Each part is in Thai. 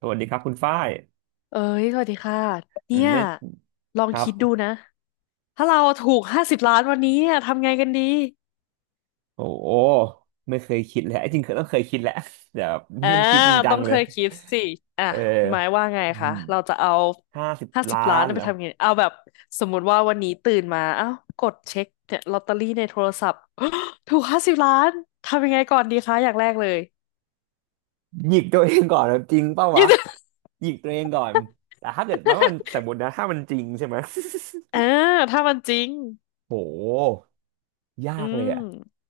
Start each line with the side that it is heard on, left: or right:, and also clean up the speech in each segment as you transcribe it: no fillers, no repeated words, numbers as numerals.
right: สวัสดีครับคุณฝ้าย
left: เอ้ยสวัสดีค่ะ
right: อื
left: เนี่
right: ม
left: ย
right: ไม่
left: ลอ
right: ค
left: ง
right: รับ
left: คิดดูนะถ้าเราถูกห้าสิบล้านวันนี้เนี่ยทำไงกันดี
right: โอ้โหไม่เคยคิดเลยจริงๆเคยคิดแหละแต่แบบ
left: อ่า
right: ไม่ได้คิดจริงจั
left: ต้อ
right: ง
left: ง
right: เล
left: เค
right: ย
left: ยคิดสิอ่ะ
right: เออ
left: คุณหมายว่าไงคะเราจะเอา
right: ห้าสิบ
left: ห้าสิ
right: ล้า
left: บล้าน
right: นเห
left: ไป
right: รอ
left: ทำไงเอาแบบสมมติว่าวันนี้ตื่นมาเอ้ากดเช็คเนี่ยลอตเตอรี่ในโทรศัพท์ถูกห้าสิบล้านทำยังไงก่อนดีคะอย่างแรกเลย
right: หยิกตัวเองก่อนนะจริงเปล่า
left: ย
right: วะ
left: ด
right: หยิกตัวเองก่อนแต่ถ้าเกิดมันว่ามันสมมตินะถ้ามันจริงใช่ไหม
left: อ่าถ้ามันจริง
right: โห ยา
left: อื
right: กเล
left: ม
right: ยอ่ะ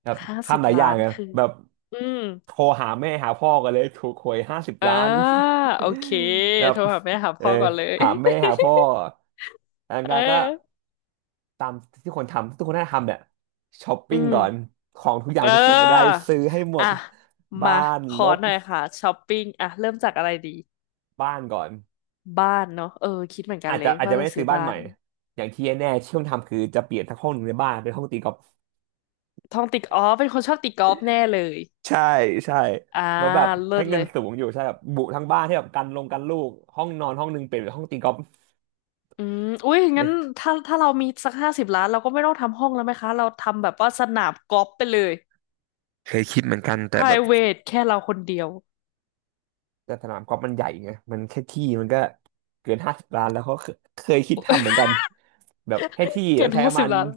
right: แบบ
left: ห้าสิบ
right: ทำหลายอ
left: ล้า
right: ย่าง
left: น
right: อ่ะ
left: คือ
right: แบบ
left: อืม
right: โทรหาแม่หาพ่อกันเลยถูกหวยห้าสิบ
left: อ่า
right: ล้าน
left: โอเค
right: แบบ
left: โทรหาแม่หา
right: เออ
left: พ่อก่อนเลย
right: หาแม่หาพ่ออัน
left: เ
right: นั้นก็
left: ออ
right: ตามที่คนทำทุกคนน่าจะทำเนี่ยช้อป
left: อื
right: ปิ้ง
left: ม
right: ก่อนของทุกอ
left: เ
right: ย่างที่อยากได้
left: ออ
right: ซื้อให้หม
left: อ่ะ
right: ดบ้า
left: มา
right: น
left: ข
right: ร
left: อ
right: ถ
left: หน่อยค่ะช้อปปิ้งอ่ะเริ่มจากอะไรดี
right: บ้านก่อน
left: บ้านเนาะเออคิดเหมือนกัน
right: อาจ
left: เล
right: จะ
left: ย
right: อาจจะ
left: ว่า
right: ไม่
left: จะ
right: ได้
left: ซื้
right: ซื้
left: อ
right: อบ้าน
left: บ้า
right: ใหม่
left: น
right: อย่างที่แน่ๆที่ต้องทำคือจะเปลี่ยนทั้งห้องหนึ่งในบ้านเป็นห้องตีกอล์ฟ
left: ท่องติกอ๋อเป็นคนชอบตีกอล์ฟแน่เลย
right: ใช่ใช่
left: อ่า
right: แล้วแบบ
left: เลิ
right: ให้
left: ศเล
right: เงิน
left: ย
right: สูงอยู่ใช่แบบบุทั้งบ้านที่แบบกันลงกันลูกห้องนอนห้องหนึงเปลี่ยนเป็นห้องตีกอล์ฟ
left: อืมอุ้ยงั้
right: เนี่
left: น
right: ย
left: ถ้าเรามีสักห้าสิบล้านเราก็ไม่ต้องทำห้องแล้วไหมคะเราทำแบบว่าสนามกอล์ฟไปเลย
right: เคยคิดเหมือนกันแต่แบบ
left: private แค่เราคนเดียว
right: แต่สนามกอล์ฟมันใหญ่ไงมันแค่ที่มันก็เกินห้าสิบล้านแล้วเขาเคเคยคิดทำเหมือนกันแบบให้ที่
left: เก็
right: ต้อ
left: บ
right: งใช้ป
left: ห้า
right: ระ
left: สิ
right: มา
left: บ
right: ณ
left: ล้าน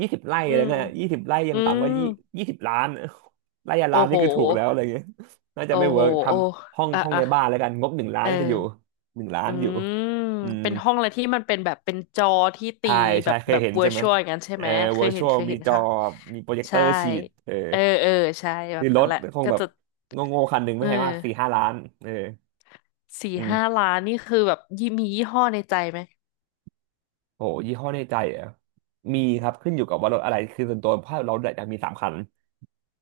right: ยี่สิบไร่
left: อื
right: อะไร
left: ม
right: เงี้ยยี่สิบไร่ยั
left: อื
right: งต่ำก
left: ม
right: ว่ายี่ยี่สิบล้านไร่ละ
left: โอ้
right: ล้าน
left: โห
right: นี่คือถูกแล้วอะไรเงี้ยน่าจะ
left: โอ้
right: ไม่เวิ
left: โห
right: ร์กท
left: โอ้
right: ำห้อง
left: อ่ะ
right: ห้อง
left: อ่ะ
right: ในบ้านแล้วกันงบหนึ่งล้าน
left: เออ
right: น่าจะอยู่หนึ่งล้าน
left: อื
right: อยู่
left: ม
right: อืม
left: เป็นห้องอะไรที่มันเป็นแบบเป็นจอที่ตี
right: ใช่
left: แบ
right: ใช่
left: บ
right: เค
left: แบ
right: ย
left: บ
right: เห็น
left: เวอ
right: ใช่
left: ร์
right: ไห
left: ช
right: ม
left: วลอย่างนั้นใช่
right: เออ
left: ไหมเค
right: วอ
left: ย
right: ร์ช
left: เห็น
right: วล
left: เคย
right: มี
left: เห็น
right: จอ
left: ค่ะ
right: มีโปรเจคเตอ
left: ใช่
right: ร์ฉีดเออ
left: เออเออใช่แบ
right: คือ
left: บ
right: ร
left: นั้น
right: ถ
left: แหละ
right: คง
left: ก็
right: แบบ
left: จะ
right: โง่ๆคันหนึ่งไม่
left: เออ
right: แพงมาก4 5 ล้านเออ
left: สี่
right: อื
left: ห้า
right: ม
left: ล้านนี่คือแบบยี่มียี่ห้อในใจไหม
right: โหยี่ห้อในใจเหรอ่ะ มีครับขึ้นอยู่กับว่ารถอะไรคือส่วนตัวภาเราอยากมีสามคัน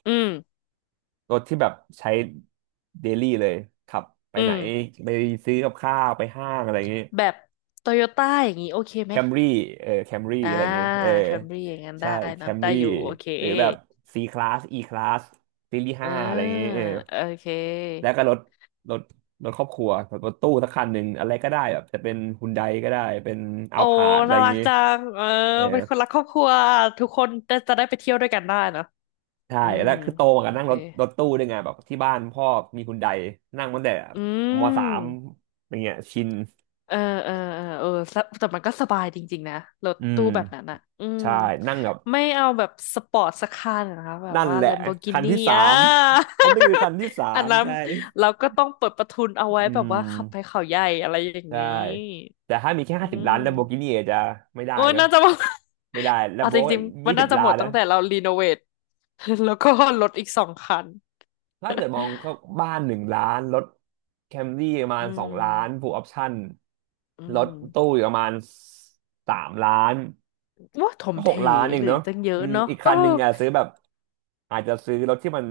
left: อืม
right: รถที่แบบใช้เดลี่เลยขับไป
left: อื
right: ไหน
left: ม
right: ไปซื้อกับข้าวไปห้างอะไรอย่างงี้
left: แบบโตโยต้าอย่างนี้โอเค
right: แค
left: ไหม
right: มรี่เออแคมรี่
left: อ่า
right: อะไรอย่างเงี้ยเออ
left: แคมรี่อย่างนั้นได้
right: ใช่แค
left: เนอะ
right: ม
left: ได้
right: รี่
left: อยู่โอเค
right: หรือแบบ C Class E Class ซีรีส์
left: เออ
right: ห้าอะไรอย่างเงี้ยเออ
left: โอเค
right: แล้วก็รถรถครอบครัวแบบรถตู้สักคันหนึ่งอะไรก็ได้แบบจะเป็นฮุนไดก็ได้เป็นอั
left: โอ้
right: ลพาร์ดอะไร
left: น่า
right: อย่าง
left: รัก
right: เงี้ย
left: จังเออ
right: เออ
left: เป็นคนรักครอบครัว ทุกคนจะได้ไปเที่ยวด้วยกันได้เนอะ
right: ใช่
left: อืม
right: แล้วคือโตมากั
left: โอ
right: บนั่ง
left: เค
right: รถรถตู้ด้วยไงแบบที่บ้านพ่อมีฮุนไดนั่งตั้งแต่
left: อื
right: มสาม
left: ม
right: อย่างเงี้ยชิน
left: เออเออเออเออสะแต่มันก็สบายจริงๆนะ รถ
right: อืม
left: ตู้แบบนั้นอ่ะอืม
right: ใช่นั่งแบบ
left: ไม่เอาแบบสปอร์ตสักคันนะคะแบบ
right: นั่น
left: ว่า
right: แหละคัน
left: Lamborghini
right: ที่สา
left: อ่ะ
right: มอันนี้คือคันที่ สา
left: อัน
right: ม
left: นั้น
right: ใช่
left: เราก็ต้องเปิดประทุนเอาไว้
right: อื
left: แบบว่าขับไป
right: ม
left: เขาใหญ่อะไรอย่าง
right: ใช่
left: นี้
right: แต่ถ้ามีแค่
left: อื
right: ห้าสิบล้านลัมโบกิ
left: ม
right: นี่จะไม่ได้
left: โอ้ย
right: นะ
left: น่าจะว่า
right: ไม่ได้ลัม
left: เอา
right: โบ
left: จริงๆ มั
right: ยี่
left: น
right: สิ
left: น่า
right: บ
left: จะ
right: ล้า
left: หม
right: น
left: ดตั้
right: นะ
left: งแต่เรารีโนเวท แล้วก็ลดอีก2 คัน
right: ถ้าเกิดมองก็บ้านหนึ่งล้านรถแคมรี่ประมา
left: อื
right: ณ2 ล้านฟู
left: ม
right: ลออปชั่น
left: อื
right: รถ
left: ม
right: ตู้อีกประมาณสามล้าน
left: ว่าถม
right: ก็ห
left: เถ
right: กล้านเอ
left: เห
right: ง
left: รือ
right: เนาะ
left: อีกตั้งเย
right: อื
left: อะ
right: ม
left: เนาะ
right: อีก
left: เออ
right: คันหนึ่งอ่ะซื้อแบบอาจจะซื้อรถที่มัน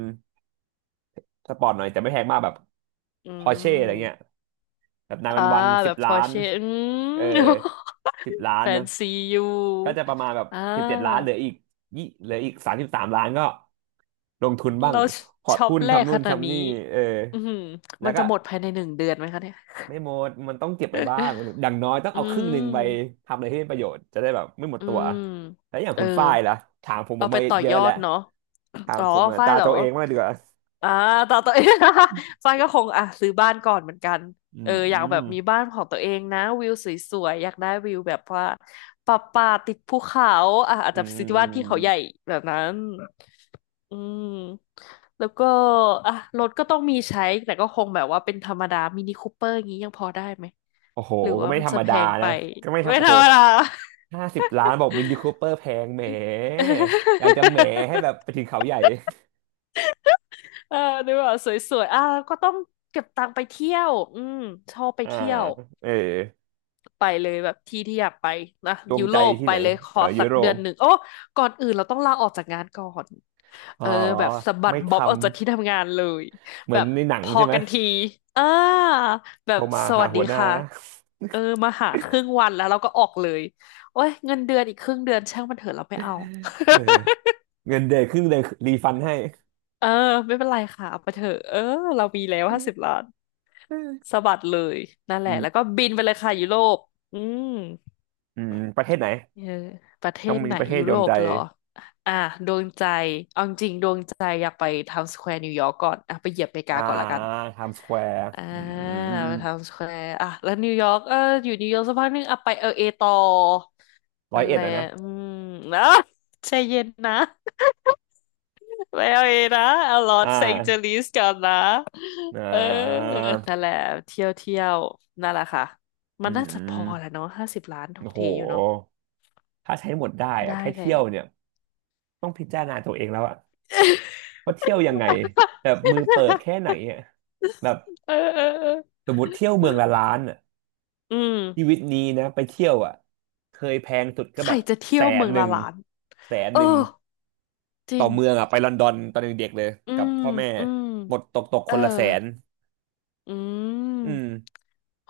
right: สปอร์ตหน่อยแต่ไม่แพงมากแบบ
left: อื
right: พอร์เช่อะไรเงี้ย
left: ม
right: แบบนายวั
left: อ่า
right: นวัน
left: แบ
right: สิบ
left: บพ
right: ล้า
left: อ
right: น
left: เช่อื
right: เออ
left: ม
right: สิบ ล้า
left: แฟ
right: น
left: น
right: เนาะ
left: ซีอยู่
right: ก็จะประมาณแบบ
left: อ่
right: 17 ล้านเห
left: า
right: ลืออีกยี่เหลืออีก33 ล้านก็ลงทุนบ้าง
left: เรา
right: พอร์ต
left: ช็อป
right: หุ้น
left: แรก
right: ทำนู่
left: ข
right: น
left: นาด
right: ทำ
left: นี้
right: นี่เออ
left: อืม
right: แล้
left: มั
right: ว
left: นจะ
right: ก็
left: หมดภายใน1 เดือนไหมคะเนี่ย
right: ไม่หมดมันต้องเก็บไปบ้างอย่างน้อยต้อง
left: อื
right: เอาครึ่งหนึ่ง
left: ม
right: ไปทำอะไรที่เป็นประโยชน์จะได้แบบไม่หมด
left: อื
right: ตัว
left: ม
right: แล้วอย่าง
left: เออ
right: คุณฝ้ายล่ะถามผม
left: เอาไป
right: มา
left: ต่อ
right: เย
left: ย
right: อะ
left: อ
right: แล้ว
left: ดเนาะ
right: ถา ม
left: อ๋อ
right: ผมมา
left: ฝ้าย
right: ตา
left: เหรอ
right: ตัวเองมางดีกว่า
left: อ่าต่อตัว เอง ฟ้ายก็คงอ่ะซื้อบ้านก่อนเหมือนกัน
right: อื
left: เออ
right: ม
left: อ
right: อื
left: ยากแบ
right: ม
left: บมีบ้านของตัวเองนะวิวสวยๆอยากได้วิวแบบว่าป่าติดภูเขาอ่ะอาจ
right: อื
left: จะซื้อที่บ้านที่เขาใหญ่
right: ม
left: แบบนั้นอืมแล้วก็อ่ะรถก็ต้องมีใช้แต่ก็คงแบบว่าเป็นธรรมดามินิคูเปอร์อย่างนี้ยังพอได้ไหม
right: โอ้โห
left: หรือ
right: ก็
left: ว่า
right: ไม่
left: มัน
right: ธร
left: จะ
right: รม
left: แพ
right: ดา
left: งไป
right: นะก็ไม่
left: ไม่
right: ทำโอ้
left: ธร
right: โห
left: รมดา
right: ห้าสิบล้านบอกมินิคูเปอร์แพงแหมอยากจะแหมให้แบ บไปถึงเขาใหญ่
left: เออดูว่าสวยๆอ่ะก็ต้องเก็บตังค์ไปเที่ยวอืมชอบไป
right: อ่า
left: เที่ยว
right: เออ
left: ไปเลยแบบที่อยากไปนะ
right: ดวง
left: ยุ
right: ใจ
left: โรป
right: ที่
left: ไป
right: ไหน
left: เลยข
right: เอ
left: อ
right: อยุ
left: สัก
right: โร
left: เดือ
right: ป
left: นหนึ่งโอ้ก่อนอื่นเราต้องลาออกจากงานก่อน
right: อ๋
left: เอ
right: อ
left: อแบบสะบัด
right: ไม่
left: บ๊อบ
right: ทำ
left: ออกจากที่ทำงานเลย
right: เหมื
left: แบ
right: อน
left: บ
right: ในหนัง
left: พอ
right: ใช่ไหม
left: กันทีอ่าแบบ
right: เขามา
left: ส
right: หา
left: วัส
right: หั
left: ดี
right: วหน้า
left: ค่ะเออมาหาครึ่งวันแล้วเราก็ออกเลยโอ้ยเงินเดือนอีกครึ่งเดือนช่างมันเถอะเราไม่เอา
right: เออ เงินเดือนครึ่งเดือนรีฟันให้
left: เออไม่เป็นไรค่ะเอาไปเถอะเออเรามีแล้วห้าสิบล้าน
right: อ
left: สะบัดเลยนั่นแห
right: ื
left: ละแล้วก็
right: ม
left: บินไปเลยค่ะยุโรปอืม
right: อืมประเทศไหน
left: เออประเท
right: ต้อง
left: ศ
right: มี
left: ไหน
right: ประเทศ
left: ยุ
right: ด
left: โร
right: วง
left: ป
right: ใจ
left: เหรอ อ่ะดวงใจเอาจริงๆดวงใจอยากไปไทม์สแควร์นิวยอร์กก่อนอ่ะไปเหยียบอเมริกา
right: อ่า
left: ก่อนละกัน
right: ไทม์สแควร์
left: อ่า
right: อืม
left: ไปไทม์สแควร์อ่ะแล้วนิวยอร์กเอออยู่นิวยอร์กสักพักหนึงอ่ะไปเอลเอต่อ
right: ร้อ
left: นั่
right: ย
left: น
right: เอ็
left: แห
right: ด
left: ละ
right: อ่ะนะ
left: อืมนะ ใจเย็นนะ ไปเอลเอนะเอาลอ
right: อ่
left: สแองเจลิ
right: า
left: สก่อนนะ
right: อ่
left: เออ
right: า
left: นั่นแหละเที่ยวนั่นแหละค่ะ
right: อื
left: มันน่าจะพอแหละ
right: ม
left: เนาะห้าสิบล้านทุก
right: โอ้โห
left: ทีอยู่เนาะ
right: ถ้าใช้หมดได้อะ
left: ได้
right: แค่
left: เล
right: เที่ยว
left: ย
right: เนี่ยต้องพิจารณาตัวเองแล้วอะว่าเที่ยวยังไงแบบ มือเปิบแค่ไหนอะแบบ
left: เออเออเออ
right: สมมติเที่ยวเมืองละล้านอ่ะ
left: อืม
right: ชีวิตนี้นะไปเที่ยวอ่ะเคยแพงสุดก็
left: ใค
right: แบ
left: ร
right: บ
left: จะเที่
right: แส
left: ยวเมื
right: น
left: อง
right: หนึ่
left: ละ
right: ง
left: ล้าน
right: แสน
left: เอ
right: ห
left: อ
right: นึ่ง
left: จ
right: ต่
left: ริ
right: อ
left: ง
right: เมืองอ่ะไปลอนดอนตอนเด็กๆเลย
left: อื
right: กับ
left: ม
right: พ่อแม่
left: อืม
right: หมดตกตก
left: เอ
right: ค
left: อ
right: นละแสน
left: อื
right: อืม
left: ม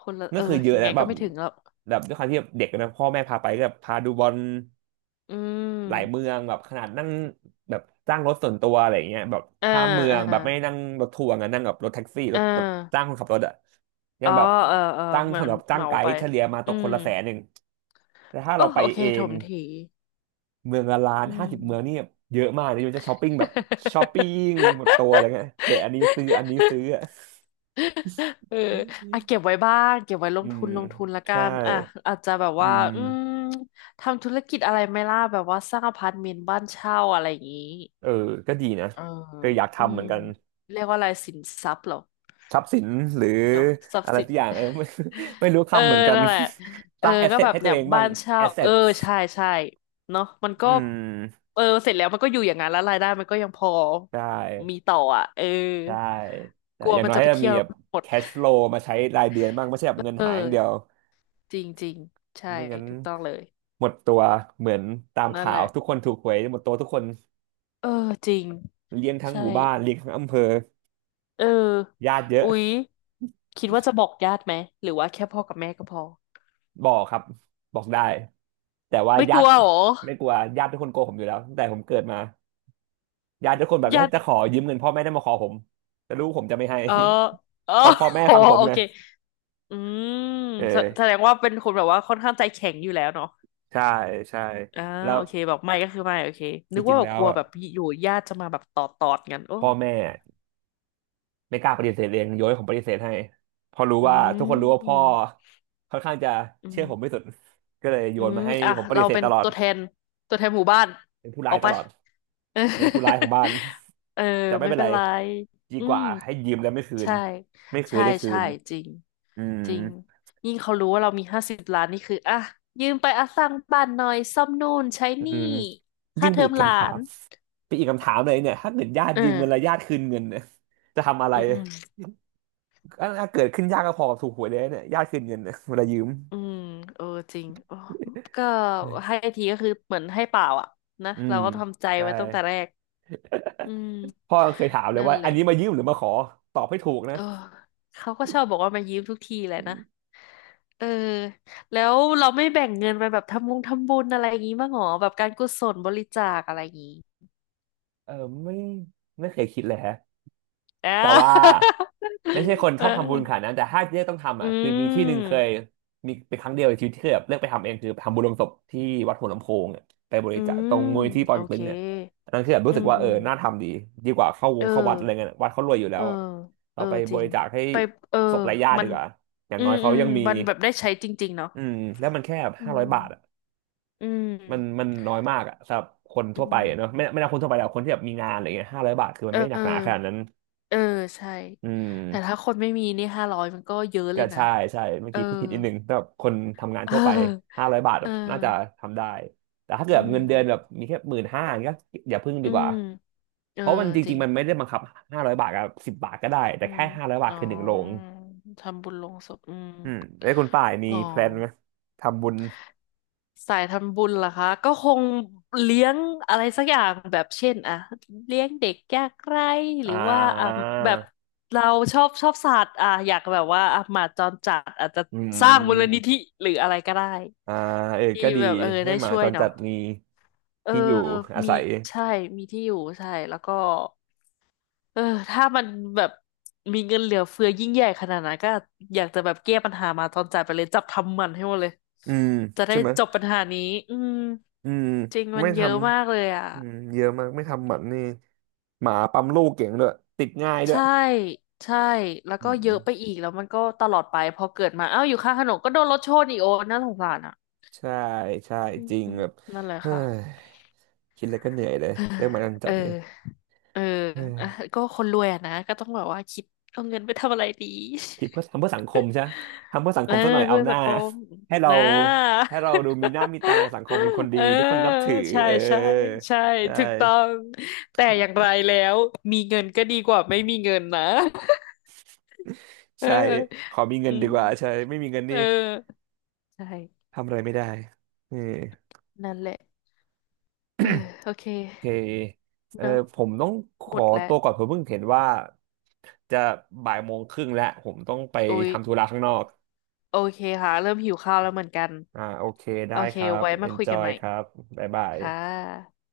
left: คนละ
right: นั่
left: เอ
right: น
left: อ
right: คือเยอะ
left: ยังไง
right: นะแบ
left: ก็
right: บ
left: ไม่ถึงหรอก
right: แบบด้วยความที่แบบเด็กนะพ่อแม่พาไปก็แบบพาดูบอล
left: อื
right: หลายเมื
left: ม
right: องแบบขนาดนั่งแบบจ้างรถส่วนตัวอะไรอย่างเงี้ยแบบ
left: อ่า
right: ข้ามเมือ
left: อ่า
right: งแบบไม่นั่งรถทัวร์ไงนั่งแบบรถแท็กซี่ร
left: อ่
right: ถรถจ้าง
left: า
right: คนขับรถอะยั
left: อ๋
right: ง
left: อ
right: แบบ
left: เออเออ
right: จ้าง
left: เหมือ
right: สำ
left: น
right: หรับจ้า
left: เห
right: ง
left: มา
right: ไก
left: ไป
right: ด์เฉลี่ยมาต
left: อื
right: กค
left: ม
right: นละ100,000แต่ถ้า
left: โอ้
right: เราไป
left: โอเค
right: เอ
left: ถ
right: ง
left: มถี
right: เมืองละ1,000,000
left: อื
right: ห้า
left: ม
right: สิบเมืองนี่เยอะมากเลยมันจะช้อปปิ้งหมดตัวอะไรเงี้ยเห็นอันนี้ซื้ออันนี้ซื้ออะ
left: เอออ่ะ เก็บไว้บ้างเก็บไว้ล
right: อื
left: งทุ
right: ม
left: นลงทุนละกั
right: ใช่
left: นอ่ะอาจจะแบบ
right: อื
left: ว่า
right: ม
left: อืมทำธุรกิจอะไรไหม่ล่ะแบบว่าสร้างอพาร์ตเมนต์บ้านเช่าอะไรอย่างนี้
right: เออก็ดีนะ
left: เออ
right: ก็อยาก
left: อื
right: ทำเห
left: ม
right: มือนกัน
left: เรียกว่าอะไรสินทรัพย์เหรอ
right: ทรัพย์สินหรือ
left: เนาะทรัพ
right: อะ
left: ย์
right: ไร
left: สิน
right: สักอย่างเออไม่ ไม่รู้
left: เออ
right: คำเหมือนกัน
left: นั่นแหละเอ
right: ส
left: อ
right: ร้างแอส
left: ก็
right: เซ
left: แบ
right: ท
left: บ
right: ให้ตั
left: เนี่
right: ว
left: ย
right: เองบ้า
left: บ้า
right: ง
left: นเช่า
right: แอสเซ
left: เออ
right: ท
left: ใช่เนาะมัน
right: อื
left: ก็
right: ม
left: เออเสร็จแล้วมันก็อยู่อย่างนั้นแล้วรายได้มันก็ยังพอ
right: ใช่
left: มีต่ออ่ะเออ
right: ใช่ใช่
left: กลัว
right: อย่าง
left: มัน
right: น้อย
left: จะ
right: ให้
left: ไป
right: เรา
left: เที่
right: มี
left: ยวแล้
right: แบ
left: ว
right: บ
left: หมด
right: แคชฟลูมาใช้รายเดือนบ้างไม่ใช่แบบเงิน
left: เอ
right: หายอย่างเดียว
left: อ จริงจริงใช่
right: ไม่งั้น
left: ถูกต้องเลย
right: หมดตัวเหมือนตาม
left: นั่น
right: ข่า
left: แห
right: ว
left: ละ
right: ทุกคนถูกหวยหมดตัวทุกคน
left: เออจริง
right: เลี้ยงทั้ง
left: ใช่
right: หมู่บ้านเลี้ยงทั้งอำเภอ
left: เออ
right: ญาติเยอะ
left: อุ๊ยคิดว่าจะบอกญาติไหมหรือว่าแค่พ่อกับแม่ก็พอ
right: บอกครับบอกได้แต่ว่า
left: ไม่ก
right: ญา
left: ลั
right: ติ
left: วเหรอ
right: ไม่กลัวญาติทุกคนโกหกผมอยู่แล้วตั้งแต่ผมเกิดมา ญาติทุกคนแบบถ้า
left: ญาติ
right: จะขอยืมเงินพ่อแม่ได้มาขอผมแต่ลูกผมจะไม่ให้
left: เออเออ
right: เขาพ่อแม่
left: โอ
right: ฟังผม
left: โอ
right: ไง
left: เคอืม
right: เอ
left: แสแสด
right: อ
left: งว่าเป็นคนแบบว่าค่อนข้างใจแข็งอยู่แล้วเนาะ
right: ใช่ใช่
left: อ่า
right: แล้ว
left: โอเคแบบไม่ก็คือไม่โอเคนึ
right: ที่
left: ก
right: จริ
left: ว่า
right: ง
left: แบบ
right: แล้
left: ก
right: ว
left: ลัว
right: อะ
left: แบบอยู่ญาติจะมาแบบตอดตอดกันโอ้
right: พ่อแม่ไม่กล้าปฏิเสธเองโยนให้ผมปฏิเสธให้เพอรู้
left: อื
right: ว่าทุกคนรู้ว่าพ่อ
left: ม
right: ค่อนข้างจะ
left: อื
right: เชื่
left: ม
right: อผมไม่สุดก็เลยโย
left: อื
right: น
left: ม
right: มาให้
left: อ่ะ
right: ผมปฏิ
left: เรา
right: เสธ
left: เป็น
right: ตลอด
left: ตัวแทนหมู่บ้าน
right: เป็นผู้
left: อ
right: ร้าย
left: อก
right: ต
left: ไป
right: ลอด
left: เออ
right: เป็นผู้ร้ายของบ้าน
left: เออ
right: แต่ไม่
left: ไม่
right: เป็น
left: เป็
right: ไร
left: นไร
right: ดี
left: อื
right: ก
left: ม
right: ว่าให้ยืมแล้วไม่คืน
left: ใช่
right: ไม่เคย
left: ใช่
right: ได้คื
left: ใช่
right: น
left: จริง
right: อืม
left: จริงยิ่งเขารู้ว่าเรามี50 ล้านนี่คืออ่ะยืมไปอ่ะสร้างบ้านหน่อยซ่อมนู่นใช้
right: อื
left: นี่
right: ม
left: ค่า
right: ยิ่ง
left: เท
right: ไป
left: อ
right: อี
left: ม
right: ก
left: หลา
right: คำถา
left: น
right: ม เป็นอีกคำถามเลยเนี่ยถ้าเกิดญาติ
left: เอ
right: ยืมเงินแล้ว
left: อ
right: ญาติคืนเงินเนี่ยจะทำอะไร
left: อืม
right: ถ้าเกิดขึ้นยากก็พอกับถูกหวยเลยเนี่ยญาติคืนเงินเนี่ยเวลายืม
left: อืมเออจริงโอ้ก็ให้ทีก็คือเหมือนให้เปล่าอ่ะนะ
right: อื
left: เรา
right: ม
left: ก็ทำใจ
right: ใช่
left: ไว้ตั้งแต่แรกอืม
right: พ่อเคยถามเลย
left: นั่น
right: ว่า
left: แห
right: อั
left: ละ
right: นนี้มายืมหรือมาขอ ตอบให้ถูกนะ
left: เออเขาก็ชอบบอกว่ามายืมทุกทีแหละนะเออแล้วเราไม่แบ่งเงินไปแบบทำบุญอะไรอย่างงี้บ้างหรอแบบการกุศลบริจาคอะไรอย่างงี้
right: เออ ไม่ไม่เคยคิดเลยฮะ
left: อ่า
right: แต่ว่า ไม่ใช่คน
left: เอ
right: ช
left: อ
right: อบทำบุญขนาดนั้นแต่ถ้าเลือกต้องทำ
left: อื
right: อ่ะคือมีที่หนึ่งเค
left: ม
right: ยมีเป็นครั้งเดียวในชีวิตที่เคยแบบเลือกไปทำเองคือทำบุญลงศพที่วัดหัวลำโพงเนี่ยไปบริ
left: อื
right: จาค
left: ม
right: ตรงมูลที่ปอ
left: โอ
right: เต็กตึ
left: เค
right: งเนี่ยอันนั้นคือแบบ
left: อื
right: รู้สึก
left: ม
right: ว่า
left: อื
right: เออ
left: ม
right: น่าทำดีดีกว่าเข้าว
left: เอ
right: งเข้าวัดอะไร
left: อ
right: เงี้ยวัดเขารวยอยู่แล้
left: เออ
right: วอะ
left: เอ
right: เรา
left: อ
right: ไป
left: จ
right: บ
left: ริง
right: ริจาคให้
left: ไปเออ
right: ศพไร้ญาติ
left: มั
right: ดี
left: น
right: กว่าอย่าง
left: อื
right: น้อ
left: ม
right: ยเขา
left: อืม
right: ยังมี
left: มันแบบได้ใช้จริงๆเนาะ
right: อืมแล้วมันแค่
left: อื
right: ห้าร้อยบาทอ่ะ
left: มอืม
right: มันน้อยมากอ่ะสำหรับคน
left: อื
right: ทั่วไปอะเนอะ
left: ม
right: ไม่นับคนทั่วไปแล้วคนที่แบบมีงานอะไรเงี้ยห้าร้อยบาทคือมั
left: เอ
right: น
left: อ
right: ไม่หนักหนาขนาดนั้น
left: เออใช่
right: อื
left: แต่ถ้า
right: ม
left: คนไม่มีนี่500มันก็เยอะเล
right: ก็
left: ยนะ
right: ใช่ใช่เมื่อ
left: เออ
right: กี้พูดผิดนิดนึงแต่แบบคนทำงาน
left: เ
right: ทั่วไป
left: ออ
right: ห้าร้อยบาท
left: เอ
right: แบ
left: อ
right: บน่าจะทำได้แต่ถ้าเกิ
left: อื
right: ดเงิ
left: ม
right: นเดือนแบบมีแค่15,000ก็อย่าพึ่งดี
left: อื
right: กว่า
left: มเอ
right: เพ
left: อ
right: ราะมันจ
left: จ
right: ริ
left: ริ
right: ง
left: ง
right: ๆมันไม่ได้บังคับ500 บาทกับ 10 บาทก็ได้แต่
left: อื
right: แค่
left: ม
right: ห้าร้อยบาท
left: อ๋อ
right: คือหนึ่งโรง
left: ทำบุญลงศพอืม
right: อืมแล้วคุณป่ายมี
left: อ๋อ
right: แพลนไหมทำบุญ
left: สายทำบุญเหรอคะก็คงเลี้ยงอะไรสักอย่างแบบเช่นอะเลี้ยงเด็กยากไร้ห
right: อ่
left: รือว่าอ่ะ
right: า
left: แบบเราชอบสัตว์อ่ะอยากแบบว่าอ่ะหมาจรจัดอาจจะ
right: อื
left: สร้างมูลนิ
right: ม
left: ธิหรืออะไรก็ได้
right: อ่าเออ
left: ที่
right: ก็ดี
left: แบบเออ
right: ให้
left: ได้
right: หมา
left: ช่ว
right: จ
left: ย
right: รจั
left: เนาะ
right: ดมี
left: เออ
right: ที่อยู่อา
left: มี
right: ศัย
left: ใช่มีที่อยู่ใช่แล้วก็ เออถ้ามันแบบมีเงินเหลือเฟือยิ่งใหญ่ขนาดนั้นก็อยากจะแบบแก้ปัญหามาตอนจ่ายไปเลยจับทำมันให้หมดเลย
right: อืม
left: จะได้
right: ใช่ไหมย
left: จบปัญหานี้อืม
right: อืม
left: จริงมั
right: ไม่
left: น
right: ท
left: เยอะมากเลยอ่ะ
right: ำ อืมเยอะมากไม่ทำหมันนี่หมาปั๊มลูกเก่งด้วยติดง่ายด้วย
left: ใช่ใช่แล้ว
right: อื
left: ก็เยอะ
right: ม
left: ไปอีกแล้วมันก็ตลอดไปพอเกิดมาเอ้าอยู่ข้างถนนก็โดนรถชนอีกโอ้น่าสงสารอ่ะ
right: ใช่ใช่
left: อื
right: จริง
left: ม
right: แบบ
left: นั่นแหละ
right: เฮ้
left: ค่ะ
right: ยคิดแล้วก็เหนื่อยเลยเรื่องหมาจร จั
left: เออ
right: ดนี่
left: เออ
right: เฮ้ย
left: อ่ะ ก็คนรวยอะนะก็ต้องแบบว่าคิดเอาเงินไปทำอะไรดี
right: คิดเพื่อทำเพื่อสังคมใช่ทำเพื่อสัง
left: เอ
right: ค
left: อ
right: มซะหน่อยเอา
left: เพื่อ
right: ห
left: สั
right: น้า
left: งคม
right: ให้เรา
left: นะ
right: ให้เราดูมีหน้ามีตาสังคมเป็นคน ดี
left: เออ
right: ทุกคนนับถือ
left: ใช่
right: เออ
left: ใช่ใช่
right: ใช่
left: ถูกต้องแต่อย่างไรแล้วมีเงินก็ดีกว่าไม่มีเงินนะ เอ
right: ใช่
left: อ
right: ขอมีเงิ
left: อื
right: นดี
left: ม
right: กว่าใช่ไม่มีเงิน
left: เอ
right: นี่
left: อใช่
right: ทำอะไรไม่ได้เออ
left: นั่นแหละเออโอเค
right: เคเออ
left: เนอะ
right: ผมต้องข
left: หม
right: อ
left: ดแล้ว
right: ตัวก่อนผมเพิ่งเห็นว่าจะ13:30 น.แล้วผมต้องไป
left: โอ้ย
right: ทำธุระข้างนอก
left: โอเคค่ะเริ่มหิวข้าวแล้วเหมือนกัน
right: อ่าโอเค ได้
left: โอเค
right: ครับ
left: ไว้มาคุยกัน
right: enjoy
left: ใหม่
right: ครับ บ๊ายบาย
left: ค่ะ